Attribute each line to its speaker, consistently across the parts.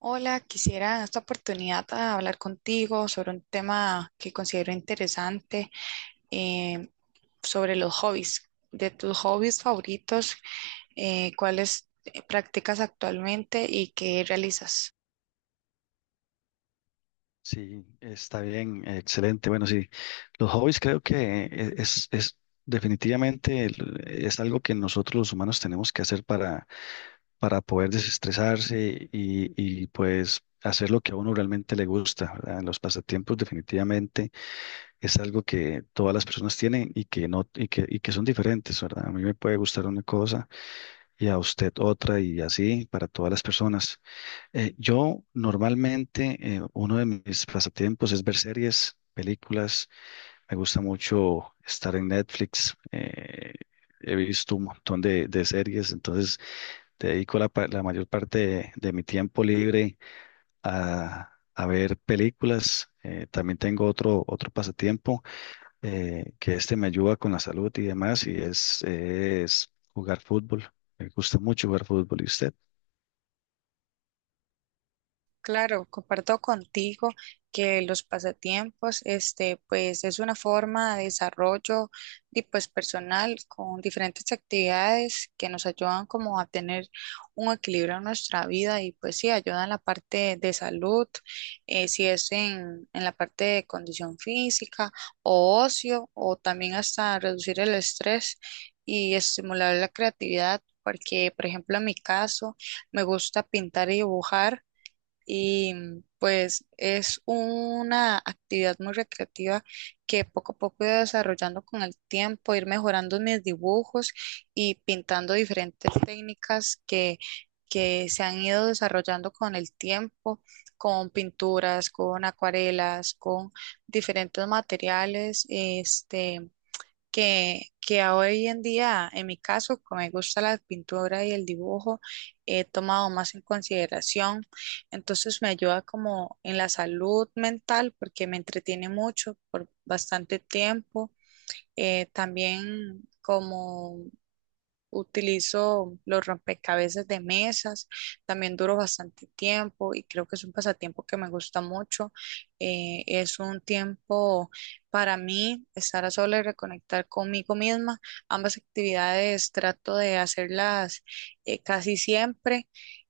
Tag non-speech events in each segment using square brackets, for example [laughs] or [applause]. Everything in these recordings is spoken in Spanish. Speaker 1: Hola, quisiera en esta oportunidad hablar contigo sobre un tema que considero interesante, eh, sobre los hobbies. De tus hobbies favoritos, cuáles practicas actualmente y qué realizas?
Speaker 2: Sí, está bien, excelente. Bueno, sí, los hobbies creo que es definitivamente es algo que nosotros los humanos tenemos que hacer para poder desestresarse y pues hacer lo que a uno realmente le gusta, ¿verdad? Los pasatiempos definitivamente es algo que todas las personas tienen y que no, y que son diferentes, ¿verdad? A mí me puede gustar una cosa y a usted otra y así para todas las personas. Yo normalmente, uno de mis pasatiempos es ver series, películas. Me gusta mucho estar en Netflix. He visto un montón de series, entonces dedico la mayor parte de mi tiempo libre a ver películas. También tengo otro pasatiempo que este me ayuda con la salud y demás, y es jugar fútbol. Me gusta mucho jugar fútbol. ¿Y usted?
Speaker 1: Claro, comparto contigo que los pasatiempos, este, pues es una forma de desarrollo y pues personal con diferentes actividades que nos ayudan como a tener un equilibrio en nuestra vida y pues sí, ayudan en la parte de salud, si es en la parte de condición física o ocio o también hasta reducir el estrés y estimular la creatividad, porque por ejemplo en mi caso me gusta pintar y dibujar. Y pues es una actividad muy recreativa que poco a poco he ido desarrollando con el tiempo, ir mejorando mis dibujos y pintando diferentes técnicas que se han ido desarrollando con el tiempo, con pinturas, con acuarelas, con diferentes materiales, este, que hoy en día, en mi caso, que me gusta la pintura y el dibujo, he tomado más en consideración. Entonces me ayuda como en la salud mental porque me entretiene mucho por bastante tiempo. También como utilizo los rompecabezas de mesas, también duro bastante tiempo y creo que es un pasatiempo que me gusta mucho. Es un tiempo para mí estar a solas y reconectar conmigo misma. Ambas actividades trato de hacerlas casi siempre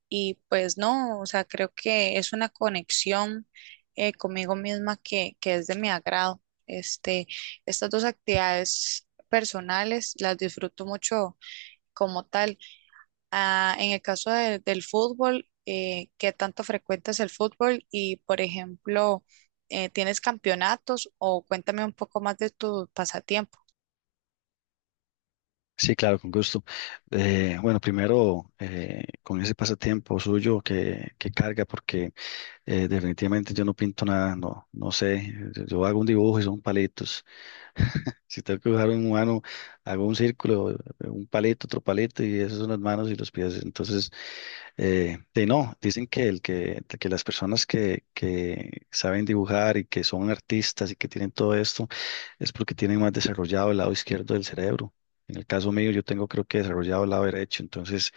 Speaker 1: y pues no, o sea, creo que es una conexión conmigo misma que es de mi agrado. Este, estas dos actividades personales las disfruto mucho como tal. Ah, en el caso del fútbol, ¿qué tanto frecuentas el fútbol? Y, por ejemplo, ¿tienes campeonatos o cuéntame un poco más de tu pasatiempo?
Speaker 2: Sí, claro, con gusto. Bueno, primero, con ese pasatiempo suyo que carga, porque definitivamente yo no pinto nada, no, no sé. Yo hago un dibujo y son palitos. [laughs] Si tengo que dibujar un humano, hago un círculo, un palito, otro palito, y esas son las manos y los pies. Entonces, de no, dicen que que las personas que saben dibujar y que son artistas y que tienen todo esto es porque tienen más desarrollado el lado izquierdo del cerebro. En el caso mío, yo tengo creo que desarrollado el lado derecho, entonces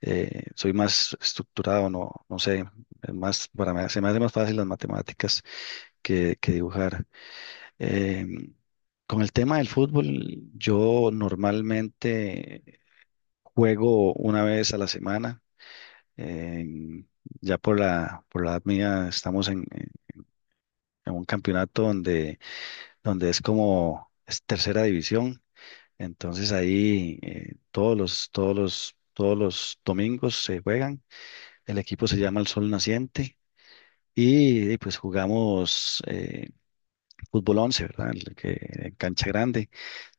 Speaker 2: soy más estructurado, no, no sé. Es más, para mí, se me hace más fácil las matemáticas que dibujar. Em, con el tema del fútbol, yo normalmente juego una vez a la semana. Em, ya por la edad mía estamos en un campeonato donde es como es tercera división. Entonces ahí todos los domingos se juegan. El equipo se llama El Sol Naciente. Pues jugamos fútbol 11, ¿verdad? En cancha grande.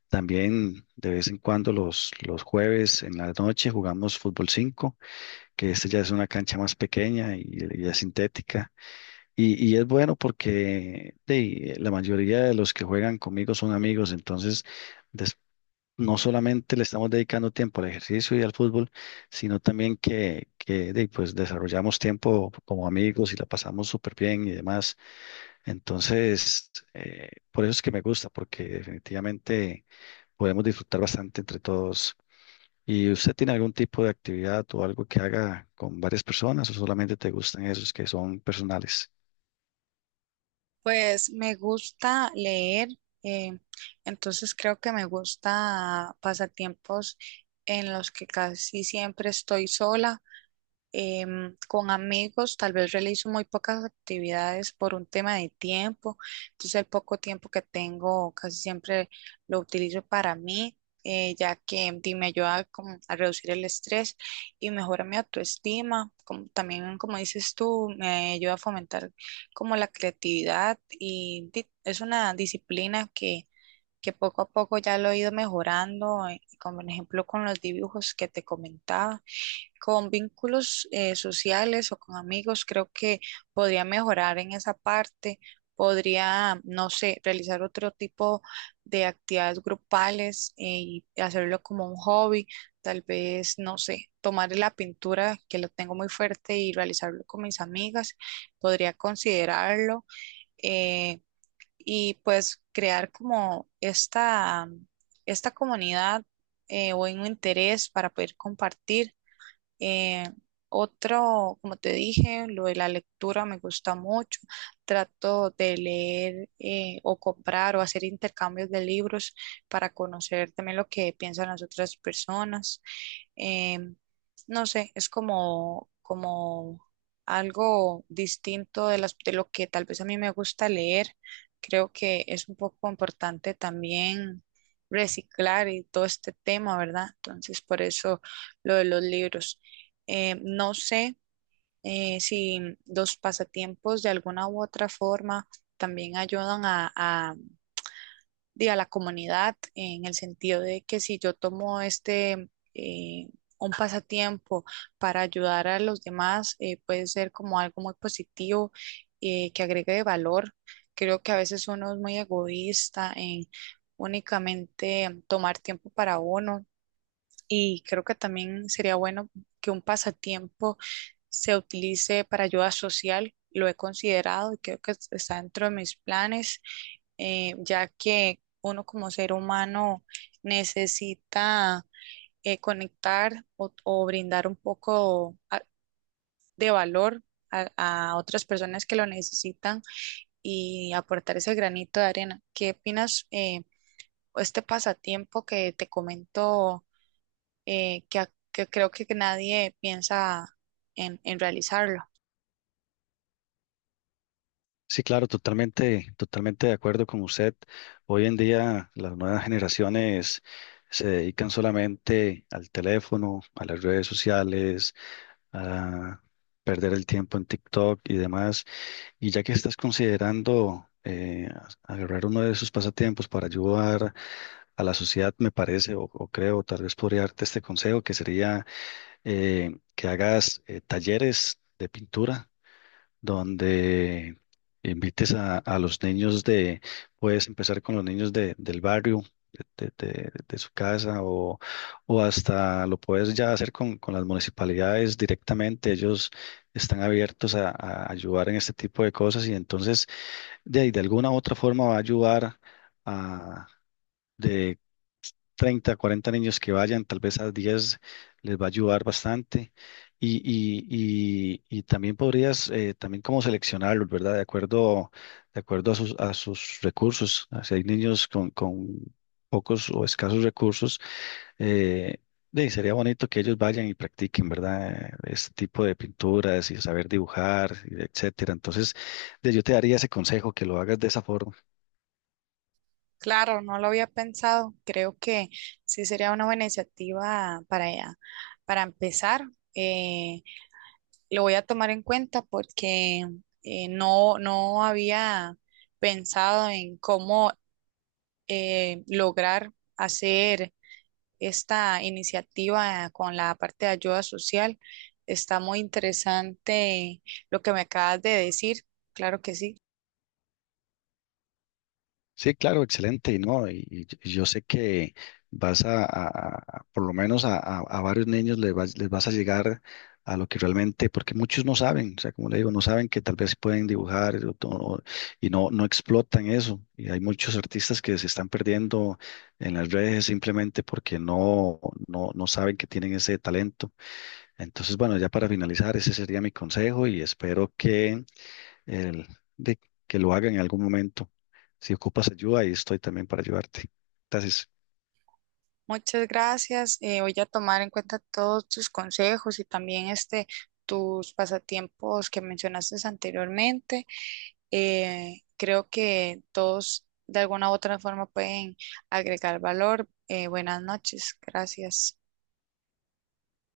Speaker 2: También de vez en cuando los jueves en la noche jugamos fútbol 5, que este ya es una cancha más pequeña y es sintética. Y es bueno porque la mayoría de los que juegan conmigo son amigos, entonces des- no solamente le estamos dedicando tiempo al ejercicio y al fútbol, sino también pues desarrollamos tiempo como amigos y la pasamos súper bien y demás. Entonces, por eso es que me gusta, porque definitivamente podemos disfrutar bastante entre todos. ¿Y usted tiene algún tipo de actividad o algo que haga con varias personas o solamente te gustan esos que son personales?
Speaker 1: Pues me gusta leer, eh, entonces creo que me gusta pasatiempos en los que casi siempre estoy sola, con amigos tal vez realizo muy pocas actividades por un tema de tiempo, entonces el poco tiempo que tengo casi siempre lo utilizo para mí, ya que di, me ayuda como a reducir el estrés y mejora mi autoestima, como, también como dices tú, me ayuda a fomentar como la creatividad y di, es una disciplina que poco a poco ya lo he ido mejorando, como por ejemplo con los dibujos que te comentaba con vínculos sociales o con amigos, creo que podría mejorar en esa parte, podría, no sé, realizar otro tipo de actividades grupales y hacerlo como un hobby, tal vez, no sé, tomar la pintura que lo tengo muy fuerte y realizarlo con mis amigas, podría considerarlo eh, y pues crear como esta comunidad o un interés para poder compartir, eh, otro, como te dije, lo de la lectura me gusta mucho. Trato de leer o comprar o hacer intercambios de libros para conocer también lo que piensan las otras personas. Em, no sé, es como, como algo distinto de de lo que tal vez a mí me gusta leer. Creo que es un poco importante también reciclar y todo este tema, ¿verdad? Entonces, por eso lo de los libros. No sé si los pasatiempos de alguna u otra forma también ayudan di, a la comunidad en el sentido de que si yo tomo este, un pasatiempo para ayudar a los demás, puede ser como algo muy positivo que agregue de valor. Creo que a veces uno es muy egoísta en únicamente tomar tiempo para uno y creo que también sería bueno que un pasatiempo se utilice para ayuda social. Lo he considerado y creo que está dentro de mis planes, ya que uno como ser humano necesita conectar o brindar un poco de valor a, a otras personas que lo necesitan y aportar ese granito de arena. ¿Qué opinas, este pasatiempo que te comento? Que creo que nadie piensa en realizarlo.
Speaker 2: Sí, claro, totalmente, totalmente de acuerdo con usted. Hoy en día las nuevas generaciones se dedican solamente al teléfono, a las redes sociales, a perder el tiempo en TikTok y demás. Y ya que estás considerando agarrar uno de sus pasatiempos para ayudar a la sociedad, me parece, o creo, tal vez podría darte este consejo, que sería que hagas talleres de pintura donde invites a los niños puedes empezar con los niños del barrio. De su casa o hasta lo puedes ya hacer con las municipalidades directamente. Ellos están abiertos a ayudar en este tipo de cosas y entonces de alguna u otra forma va a ayudar a de 30 a 40 niños que vayan, tal vez a 10 les va a ayudar bastante. Y también podrías, también como seleccionarlos, ¿verdad? De acuerdo a sus recursos. Ah, si hay niños con pocos o escasos recursos, eh, de sería bonito que ellos vayan y practiquen, ¿verdad? Este tipo de pinturas y saber dibujar, etcétera. Entonces, yo te daría ese consejo, que lo hagas de esa forma.
Speaker 1: Claro, no lo había pensado. Creo que sí sería una buena iniciativa para empezar. Eh, lo voy a tomar en cuenta porque no, no había pensado en cómo lograr hacer esta iniciativa con la parte de ayuda social. Está muy interesante lo que me acabas de decir. Claro que sí.
Speaker 2: Sí, claro, excelente, y no, y yo sé que vas por lo menos a varios niños les vas a llegar a lo que realmente, porque muchos no saben, o sea, como le digo, no saben que tal vez pueden dibujar y no explotan eso, y hay muchos artistas que se están perdiendo en las redes simplemente porque no saben que tienen ese talento. Entonces, bueno, ya para finalizar, ese sería mi consejo y espero que el- de que lo haga en algún momento. Si ocupas ayuda, ahí estoy también para ayudarte. Entonces,
Speaker 1: Muchas gracias. Voy a tomar en cuenta todos tus consejos y también este, tus pasatiempos que mencionaste anteriormente. Creo que todos de alguna u otra forma pueden agregar valor. Buenas noches. Gracias.